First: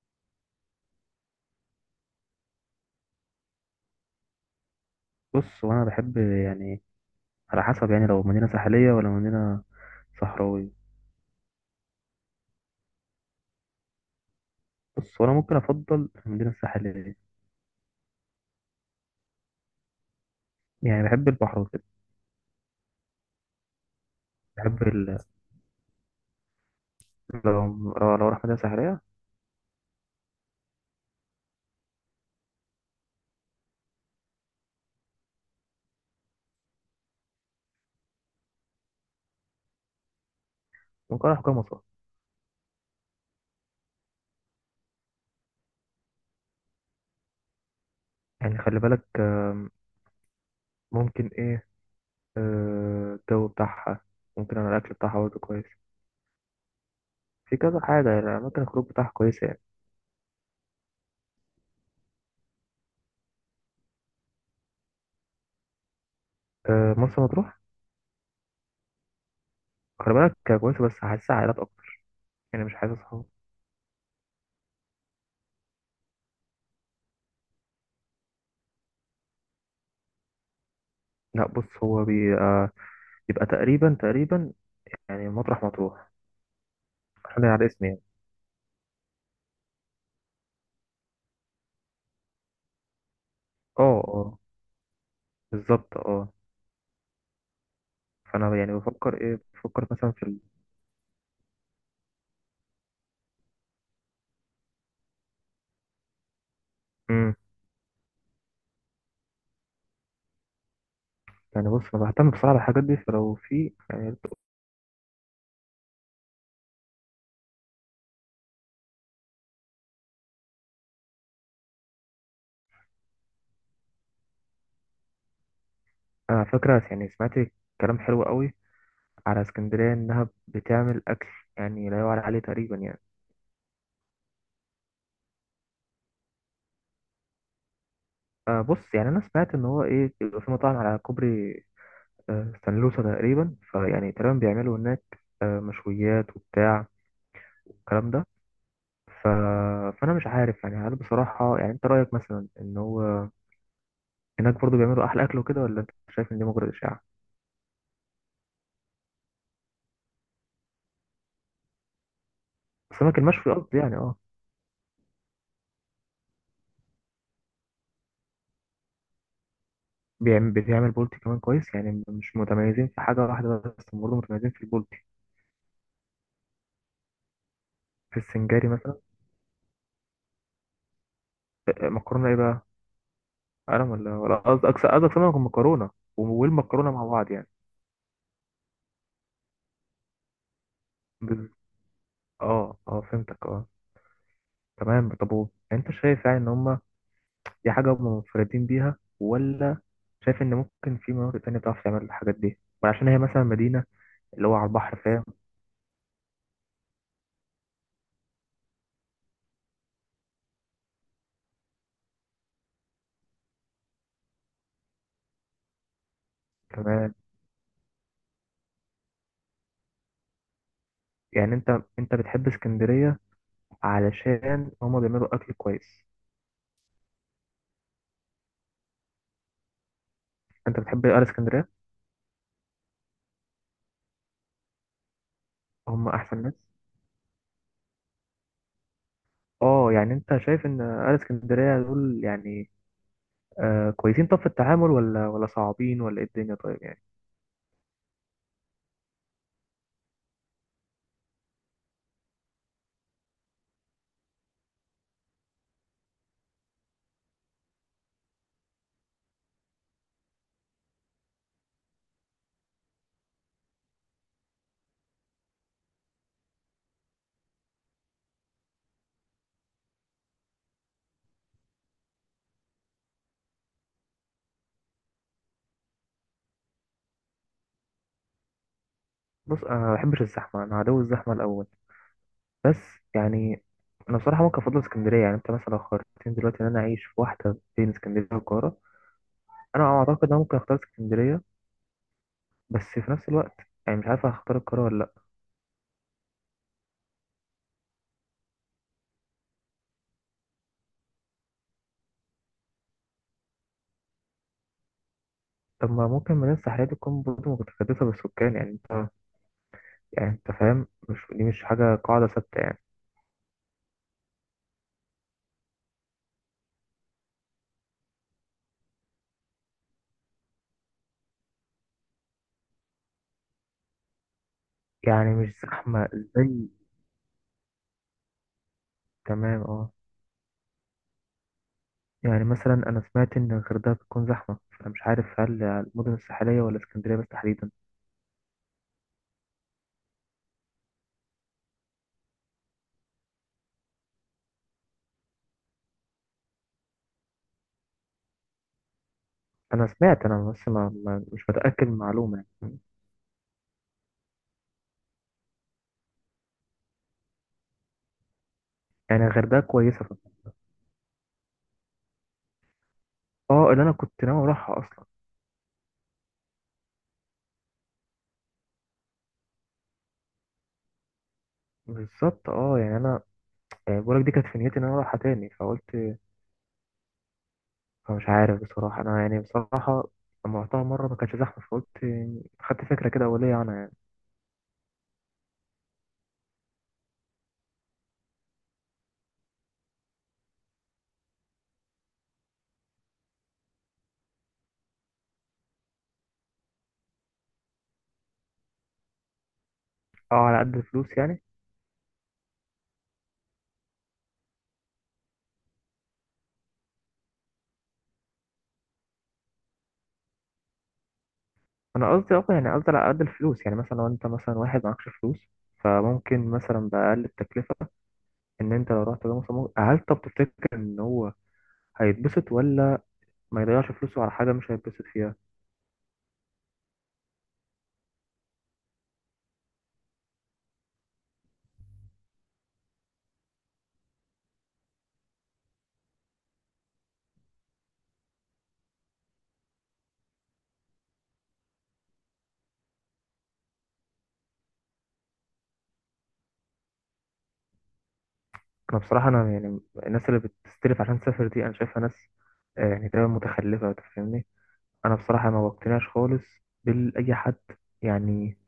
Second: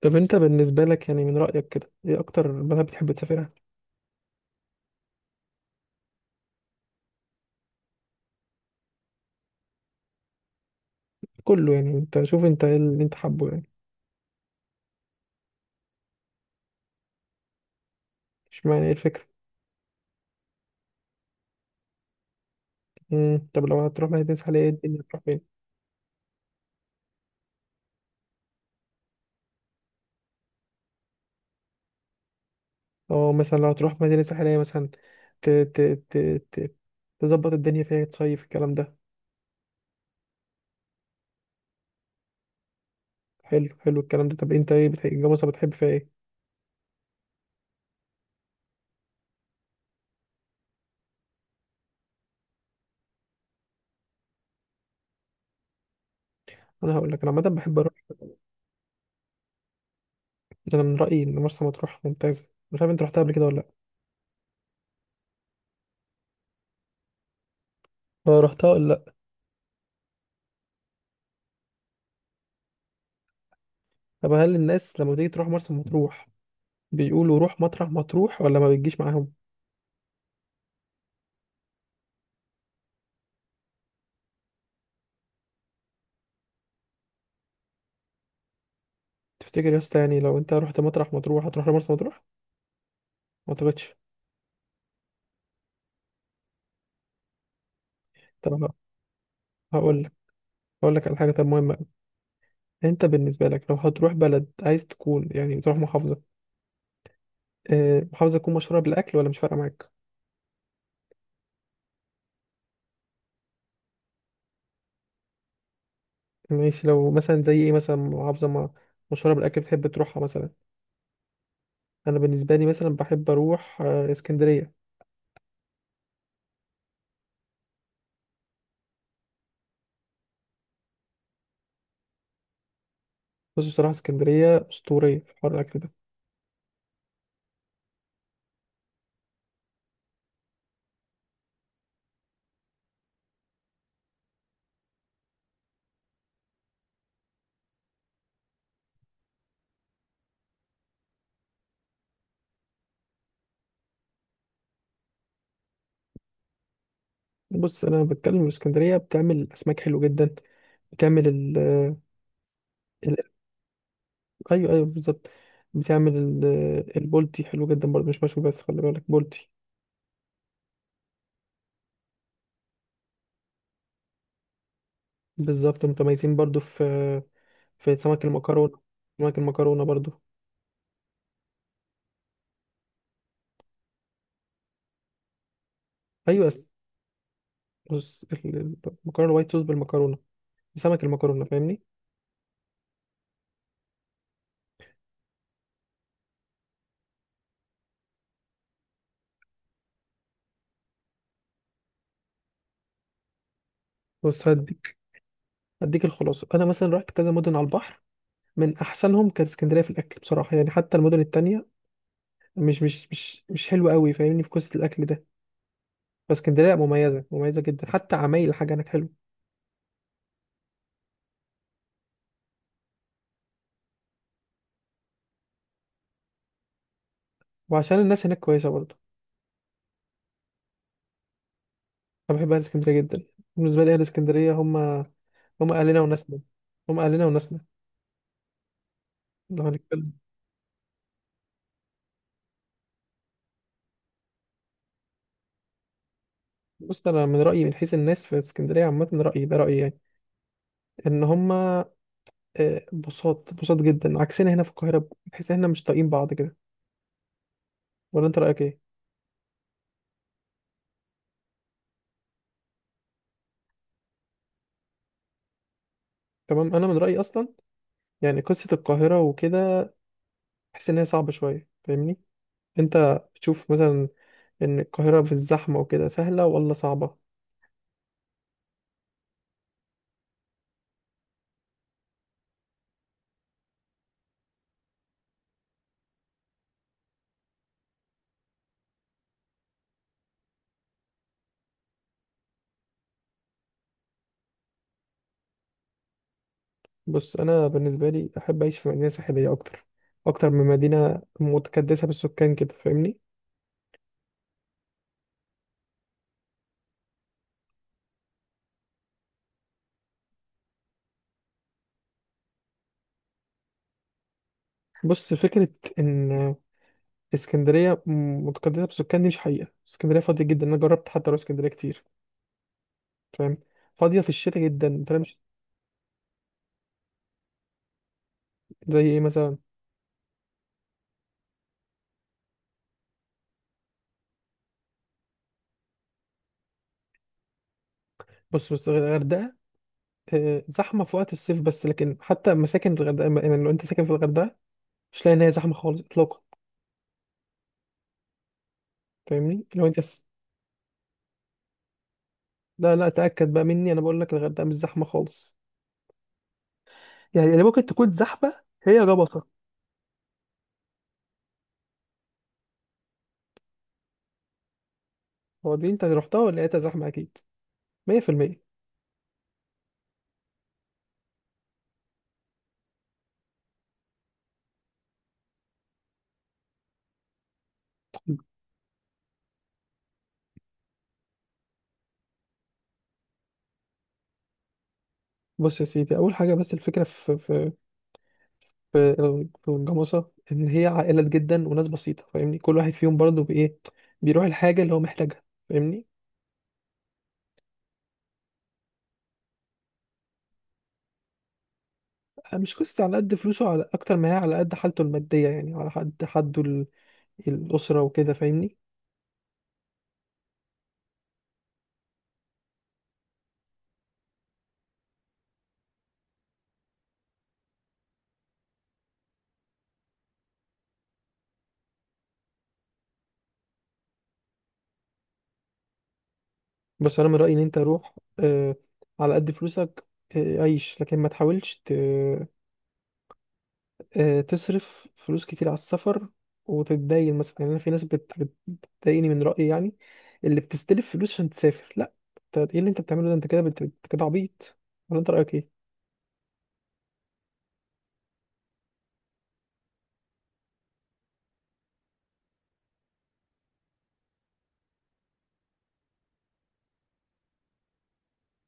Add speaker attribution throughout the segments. Speaker 1: طب انت بالنسبة لك يعني من رأيك كده ايه اكتر بلد بتحب تسافرها.
Speaker 2: بص، وانا بحب يعني، على حسب يعني، لو مدينة ساحلية ولا مدينة صحراوية.
Speaker 1: كله يعني انت شوف انت ايه اللي انت حابه يعني.
Speaker 2: بص، وانا ممكن افضل المدينة الساحلية،
Speaker 1: اشمعنى ايه الفكرة؟
Speaker 2: يعني بحب البحر وكده.
Speaker 1: طب لو هتروح مدينة ساحلية ايه
Speaker 2: بحب
Speaker 1: الدنيا
Speaker 2: ال...
Speaker 1: هتروح فين؟
Speaker 2: لو لو راح مدينة ساحلية،
Speaker 1: اه مثلا لو هتروح مدينة ساحلية مثلا ت ت ت ت تظبط الدنيا فيها تصيف الكلام ده.
Speaker 2: ممكن اروح كام مصر.
Speaker 1: حلو الكلام ده. طب انت ايه بتحب مرسى بتحب فيها ايه؟
Speaker 2: يعني خلي بالك، ممكن ايه، الجو بتاعها، ممكن انا الاكل بتاعها برضه كويس.
Speaker 1: انا هقول لك انا عامة
Speaker 2: في
Speaker 1: بحب
Speaker 2: كذا
Speaker 1: اروح.
Speaker 2: حاجة، يعني اماكن الخروج بتاعها كويسة يعني.
Speaker 1: انا من رأيي ان مرسى مطروح ممتازة، مش عارف انت رحتها قبل كده ولا لا.
Speaker 2: آه، مرسى مطروح،
Speaker 1: اه رحتها ولا لا؟
Speaker 2: خلي بالك. كويسة، بس حاسسها عائلات اكتر، يعني مش حاسس صحاب.
Speaker 1: طب هل الناس لما تيجي تروح مرسى مطروح بيقولوا روح مطرح مطروح ولا ما بتجيش معاهم؟
Speaker 2: لا بص، هو بيبقى تقريبا تقريبا يعني مطرح مطروح حاليا على اسمي يعني.
Speaker 1: تفتكر يا اسطى يعني لو انت رحت مطرح مطروح هتروح لمرسى مطروح؟ ما اعتقدش.
Speaker 2: اه اه، بالظبط اه. فانا يعني
Speaker 1: طب
Speaker 2: بفكر
Speaker 1: هقول
Speaker 2: مثلا
Speaker 1: لك، هقول لك على حاجه طب مهمه أوي. انت بالنسبه لك لو هتروح بلد عايز تكون يعني تروح محافظه،
Speaker 2: مم.
Speaker 1: محافظه تكون مشهوره بالاكل ولا مش فارقه معاك؟
Speaker 2: يعني بص، انا بهتم بصراحه بالحاجات دي، فلو في يعني،
Speaker 1: ماشي لو مثلا زي ايه، مثلا محافظه ما مشهوره بالاكل بتحب تروحها مثلا. انا بالنسبه لي مثلا بحب اروح اسكندريه.
Speaker 2: انا فاكره يعني سمعت كلام حلو قوي على اسكندريه، انها بتعمل اكل يعني لا يعلى عليه تقريبا يعني.
Speaker 1: بص بصراحه اسكندريه اسطوريه في حوار الاكل ده.
Speaker 2: بص، يعني انا سمعت ان هو بيبقى في مطاعم على كوبري سانلوسا تقريبا، فيعني تقريبا بيعملوا هناك مشويات وبتاع الكلام ده. ف... فانا مش عارف يعني، هل بصراحه يعني انت رايك مثلا ان هو هناك برضو بيعملوا احلى اكل وكده، ولا انت شايف ان دي مجرد اشاعه؟
Speaker 1: بص انا بتكلم من اسكندريه بتعمل اسماك حلو جدا. بتعمل ال.
Speaker 2: السمك المشوي قصدي يعني، اه.
Speaker 1: ايوه ايوه بالظبط. بتعمل البولتي حلو جدا برضه، مش مشوي بس خلي بالك بولتي.
Speaker 2: بيعمل بولتي كمان كويس، يعني مش متميزين في حاجه واحده بس، هم برضو متميزين في البولتي،
Speaker 1: بالظبط متميزين برضه في
Speaker 2: في
Speaker 1: سمك
Speaker 2: السنجاري
Speaker 1: المكرونه.
Speaker 2: مثلا.
Speaker 1: سمك المكرونه برضه.
Speaker 2: آه، مكرونه ايه بقى؟ قلم ولا قصدك سمك ومكرونه،
Speaker 1: ايوه بس.
Speaker 2: والمكرونه مع بعض يعني؟
Speaker 1: بص المكرونه الوايت صوص بالمكرونه، سمك المكرونه
Speaker 2: بز-
Speaker 1: فاهمني.
Speaker 2: اه اه، فهمتك اه. تمام، طب، انت شايف يعني ان هم دي حاجه هم منفردين بيها، ولا شايف ان ممكن في مناطق تانية بتعرف تعمل الحاجات دي، وعشان هي مثلا مدينه اللي
Speaker 1: بص
Speaker 2: هو على البحر، فاهم؟
Speaker 1: هديك الخلاصه، انا مثلا رحت كذا مدن على البحر، من احسنهم كانت اسكندريه في الاكل بصراحه يعني، حتى المدن التانية مش حلوه قوي فاهمني، في قصه الاكل ده. فاسكندريه
Speaker 2: تمام.
Speaker 1: مميزه جدا، حتى عمايل الحاجه هناك حلوه،
Speaker 2: يعني انت بتحب اسكندرية علشان هما بيعملوا اكل كويس؟
Speaker 1: وعشان الناس هناك كويسه برضه.
Speaker 2: انت بتحب اهل اسكندرية؟
Speaker 1: أنا بحب أهل اسكندرية جدا. بالنسبة لي أهل اسكندرية هم أهلنا
Speaker 2: هما
Speaker 1: وناسنا.
Speaker 2: احسن ناس.
Speaker 1: هم أهلنا وناسنا. لو
Speaker 2: اه،
Speaker 1: هنتكلم،
Speaker 2: يعني انت شايف ان اهل اسكندرية دول يعني، كويسين طب في التعامل، ولا صعبين، ولا ايه الدنيا طيب يعني؟
Speaker 1: بص أنا من رأيي من حيث الناس في اسكندرية عامة، رأيي ده رأيي يعني، إن هم بساط جدا، عكسنا هنا في القاهرة بحيث إحنا مش طايقين بعض كده. ولا أنت رأيك إيه؟ تمام، أنا من رأيي أصلا يعني قصة القاهرة وكده بحس إن هي صعبة شوية فاهمني؟ أنت بتشوف مثلا إن القاهرة في الزحمة وكده سهلة ولا صعبة؟
Speaker 2: بص، انا ما بحبش الزحمة، انا عدو الزحمة الاول، بس يعني، انا بصراحة ممكن افضل اسكندرية. يعني انت مثلا لو خيرتني دلوقتي ان انا اعيش في واحدة بين اسكندرية والقاهرة، انا اعتقد ان انا ممكن اختار اسكندرية. بس في نفس الوقت يعني مش عارف هختار القاهرة ولا لأ.
Speaker 1: بص انا بالنسبه لي احب اعيش في مدينه ساحليه اكتر، اكتر من مدينه متكدسه بالسكان كده فاهمني.
Speaker 2: طب، ما ممكن مدينة ساحلية دي تكون برضه متكدسة بالسكان؟ يعني انت فاهم، مش دي مش حاجة قاعدة ثابتة يعني.
Speaker 1: بص فكره ان اسكندريه متكدسه بالسكان دي مش حقيقه، اسكندريه فاضيه جدا، انا جربت حتى اروح اسكندريه كتير فاهم. فاضيه في الشتاء جدا انت
Speaker 2: يعني
Speaker 1: مش.
Speaker 2: مش زحمة زي
Speaker 1: زي ايه مثلا.
Speaker 2: تمام اه. يعني مثلا أنا سمعت إن الغردقة بتكون زحمة، فأنا مش عارف هل المدن الساحلية ولا اسكندرية بس تحديدا.
Speaker 1: بص الغردقه زحمه في وقت الصيف بس، لكن حتى مساكن الغردقه يعني لو انت ساكن في الغردقه مش لاقي ان هي زحمه خالص اطلاقا فاهمني لو
Speaker 2: أنا
Speaker 1: انت.
Speaker 2: سمعت أنا بس مش متأكد من المعلومة يعني.
Speaker 1: لا تاكد بقى مني، انا بقول لك الغردقه مش زحمه خالص. يعني ممكن تكون زحمة هي
Speaker 2: يعني
Speaker 1: ربطة.
Speaker 2: الغردقة كويسة فقط. اه، اللي أنا كنت ناوي أروحها أصلا.
Speaker 1: هو دي أنت رحتها ولا لقيتها زحمة؟ أكيد 100%.
Speaker 2: بالظبط اه، يعني أنا، يعني بقولك دي كانت في نيتي إن أنا أروحها تاني، فقلت، فمش عارف بصراحة أنا، يعني بصراحة لما رحتها مرة ما كانش زحمة، فقلت خدت فكرة كده أولية عنها يعني.
Speaker 1: بص يا سيدي، أول حاجة بس الفكرة في في الجاموسة إن هي عائلات جدا وناس بسيطة فاهمني، كل واحد فيهم برضه بإيه بيروح الحاجة اللي هو محتاجها فاهمني.
Speaker 2: أه، على قد الفلوس يعني.
Speaker 1: مش قصة على قد فلوسه، على أكتر ما هي على قد حالته المادية يعني، على قد حده الأسرة وكده فاهمني.
Speaker 2: أنا قصدي على قد الفلوس، يعني مثلا لو أنت مثلا واحد معكش فلوس، فممكن مثلا بأقل التكلفة، إن أنت لو رحت ده مثلا هل، طب تفتكر إن هو هيتبسط، ولا ما يضيعش فلوسه على حاجة مش هيتبسط فيها؟
Speaker 1: بس أنا من رأيي إن أنت روح على قد فلوسك، عيش، لكن ما تحاولش تصرف فلوس كتير على السفر وتتدين مثلا يعني. انا في ناس بتضايقني من رأيي يعني اللي بتستلف فلوس عشان تسافر. لا، انت ايه اللي انت بتعمله ده؟ انت كده كده عبيط، ولا انت رأيك ايه؟
Speaker 2: أنا بصراحة أنا يعني الناس اللي بتستلف عشان تسافر دي أنا شايفها ناس، يعني تقريبا متخلفة، أنت فاهمني. أنا بصراحة ما بقتنعش خالص بالأي حد، يعني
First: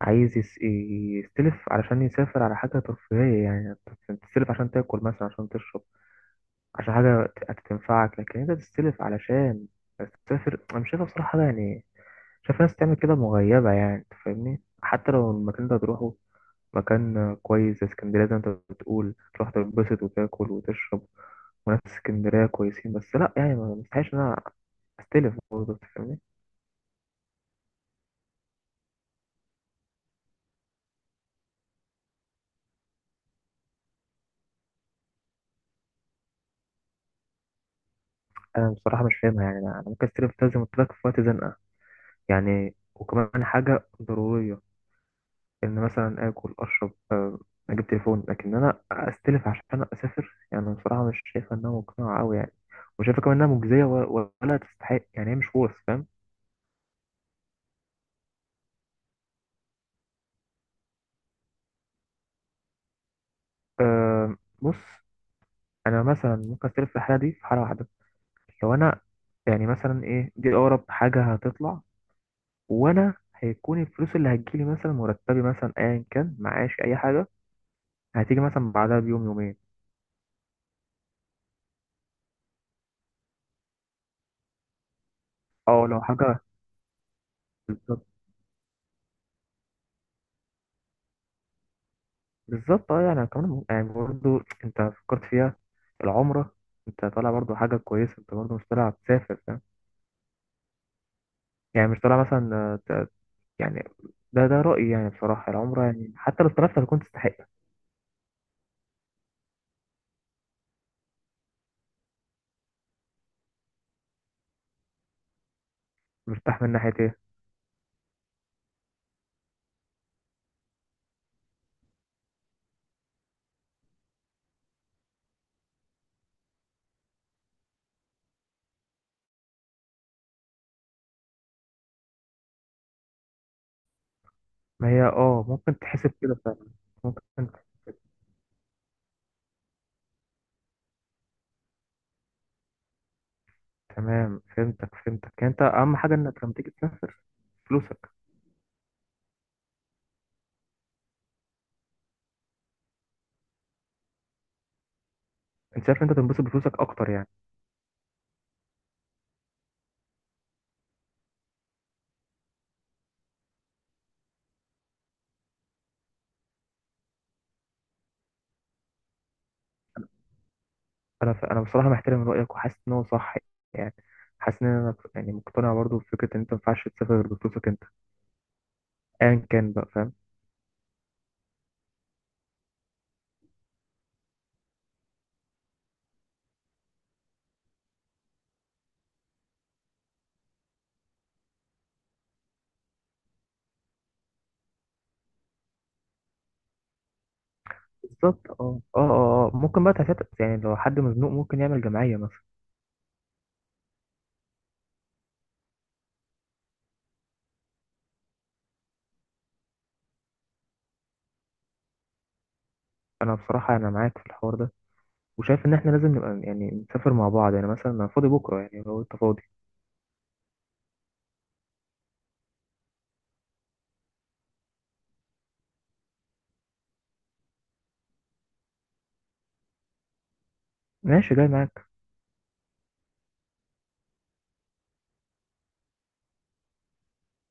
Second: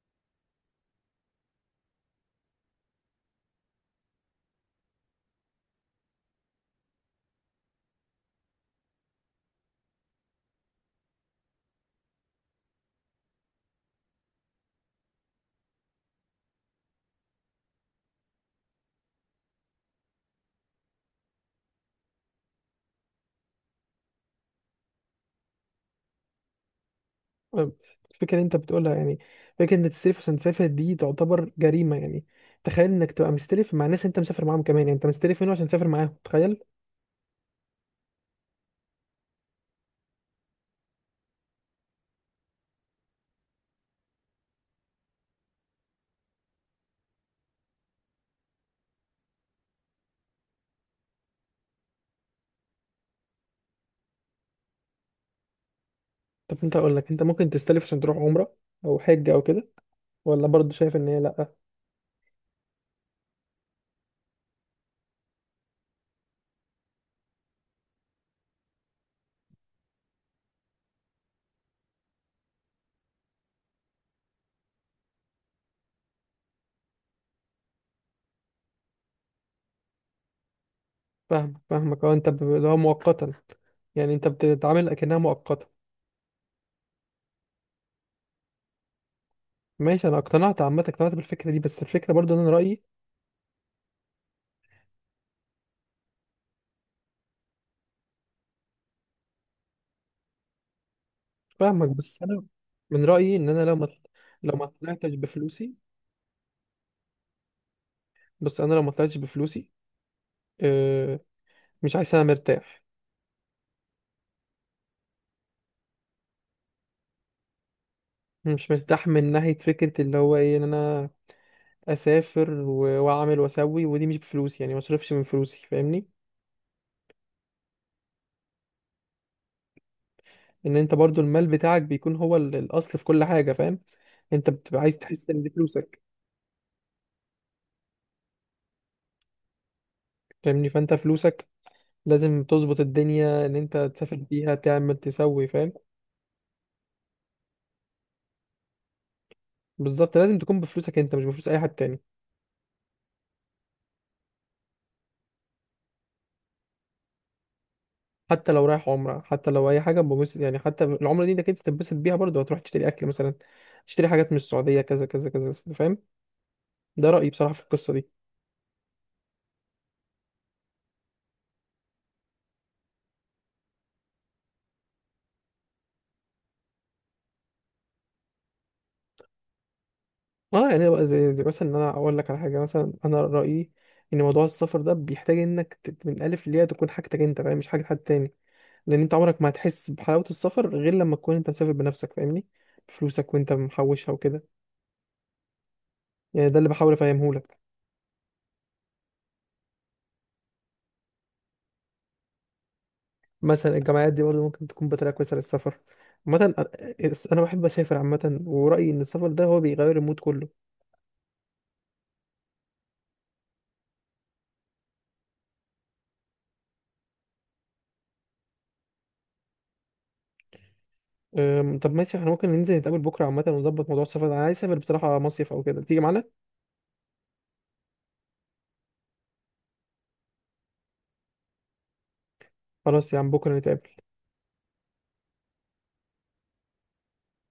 Speaker 2: عايز يستلف علشان يسافر على حاجة ترفيهية يعني. أنت تستلف عشان تاكل مثلا، عشان تشرب، عشان حاجة هتنفعك، لكن انت تستلف علشان تسافر، انا مش شايفها بصراحة حاجة يعني. شايف ناس تعمل كده مغيبة يعني، انت فاهمني؟ حتى لو المكان ده هتروحه مكان كويس زي اسكندرية، زي ما انت بتقول، تروح تنبسط وتاكل وتشرب، وناس اسكندرية كويسين، بس لا، يعني ما مستحيلش ان انا استلف برضه، أنت فاهمني.
Speaker 1: آه، الفكرة اللي انت بتقولها يعني، فكرة انك تستلف عشان تسافر دي تعتبر جريمة يعني. تخيل انك تبقى مستلف مع ناس انت مسافر معاهم كمان يعني، انت مستلف منه عشان تسافر معاهم، تخيل.
Speaker 2: انا بصراحة مش فاهمها يعني، انا ممكن استلف ده زي ما قلت لك في وقت زنقة، يعني وكمان حاجة ضرورية، إن مثلا آكل أشرب، أجيب تليفون، لكن أنا أستلف عشان أسافر، يعني أنا بصراحة مش شايفة إنها مقنعة أوي يعني. وشايفة كمان إنها مجزية ولا تستحق يعني، هي مش ورث، فاهم؟
Speaker 1: طب انت اقول لك، انت ممكن تستلف عشان تروح عمرة او حج او كده؟ ولا برضه شايف ان هي لا؟
Speaker 2: آه، بص، أنا مثلا ممكن أستلف في الحالة دي، في حالة واحدة، لو أنا يعني مثلا إيه، دي أقرب حاجة هتطلع، وأنا هيكون الفلوس اللي هتجيلي مثلا، مرتبي مثلا، أيا كان، معاش، أي حاجة هتيجي مثلا بعدها بيوم يومين.
Speaker 1: فاهمك اه، انت اللي هو مؤقتا يعني، انت بتتعامل اكنها مؤقته.
Speaker 2: أه لو حاجة.
Speaker 1: ماشي انا اقتنعت عامه، اقتنعت بالفكره دي، بس الفكره برضو ان انا رايي.
Speaker 2: بالظبط اه، يعني كمان، يعني برضه انت فكرت فيها العمرة، انت طالع برضه حاجة كويسة، انت برضه مش طالع تسافر، فاهم؟ يعني
Speaker 1: فاهمك،
Speaker 2: مش طالع
Speaker 1: بس انا
Speaker 2: مثلا،
Speaker 1: من رايي ان انا لو
Speaker 2: يعني
Speaker 1: ما،
Speaker 2: ده
Speaker 1: لو
Speaker 2: ده
Speaker 1: ما
Speaker 2: رأيي، يعني
Speaker 1: طلعتش
Speaker 2: بصراحة
Speaker 1: بفلوسي
Speaker 2: العمرة يعني حتى لو طلعت هتكون تستحق.
Speaker 1: بس انا لو ما طلعتش بفلوسي، اه، مش عايز، انا مرتاح.
Speaker 2: مرتاح من ناحية ايه؟
Speaker 1: مش مرتاح من ناحيه فكره اللي هو ايه، ان انا اسافر واعمل واسوي، ودي مش بفلوسي يعني ما اصرفش من فلوسي فاهمني. ان انت برضو المال بتاعك بيكون هو الاصل في كل حاجه فاهم. انت بتبقى
Speaker 2: ما
Speaker 1: عايز
Speaker 2: هي
Speaker 1: تحس ان
Speaker 2: اه،
Speaker 1: دي
Speaker 2: ممكن
Speaker 1: فلوسك
Speaker 2: تحسب كده فعلا، ممكن.
Speaker 1: فاهمني. فانت فلوسك لازم تظبط الدنيا ان انت تسافر
Speaker 2: تمام،
Speaker 1: بيها،
Speaker 2: فهمتك
Speaker 1: تعمل،
Speaker 2: فهمتك،
Speaker 1: تسوي
Speaker 2: يعني انت
Speaker 1: فاهم.
Speaker 2: اهم حاجة انك لما تيجي تسافر فلوسك.
Speaker 1: بالظبط، لازم تكون بفلوسك انت مش بفلوس اي حد تاني.
Speaker 2: انت شايف انت تنبسط بفلوسك اكتر يعني.
Speaker 1: حتى لو رايح عمره، حتى لو اي حاجه، ببص يعني، حتى العمره دي انك انت تتبسط بيها برضه هتروح تشتري اكل مثلا، تشتري حاجات من السعوديه، كذا كذا كذا فاهم. ده رايي بصراحه في القصه دي.
Speaker 2: انا انا بصراحه محترم رايك، وحاسس ان هو صح يعني، حاسس ان انا يعني مقتنع برضو بفكره ان انت ما ينفعش تسافر غير بفلوسك انت، ايا كان بقى، فاهم؟
Speaker 1: اه يعني بقى زي مثلا، ان انا اقول لك على حاجه، مثلا انا رايي ان موضوع السفر ده بيحتاج انك من الالف للياء تكون حاجتك انت فاهم، مش حاجه حد تاني. لان انت عمرك ما هتحس بحلاوه السفر غير لما تكون انت مسافر بنفسك فاهمني، بفلوسك وانت محوشها وكده. يعني ده اللي بحاول افهمه لك.
Speaker 2: بالظبط، اه اه اه اه، ممكن بقى تفتح، يعني لو حد مزنوق ممكن يعمل جمعيه مثلا.
Speaker 1: مثلا الجامعات دي برضه ممكن تكون بطريقه كويسه للسفر عامه. انا بحب اسافر عامه، ورايي ان السفر ده هو بيغير المود كله.
Speaker 2: انا بصراحه معاك في الحوار ده، وشايف ان احنا لازم نبقى يعني نسافر مع بعض، يعني مثلا انا فاضي بكره، يعني لو انت فاضي.
Speaker 1: طب ماشي، احنا ممكن ننزل نتقابل بكره عامه ونظبط موضوع السفر ده، انا عايز اسافر بصراحه مصيف او كده، تيجي معانا؟
Speaker 2: ماشي، جاي معاك.
Speaker 1: خلاص يا عم، بكره نتقابل.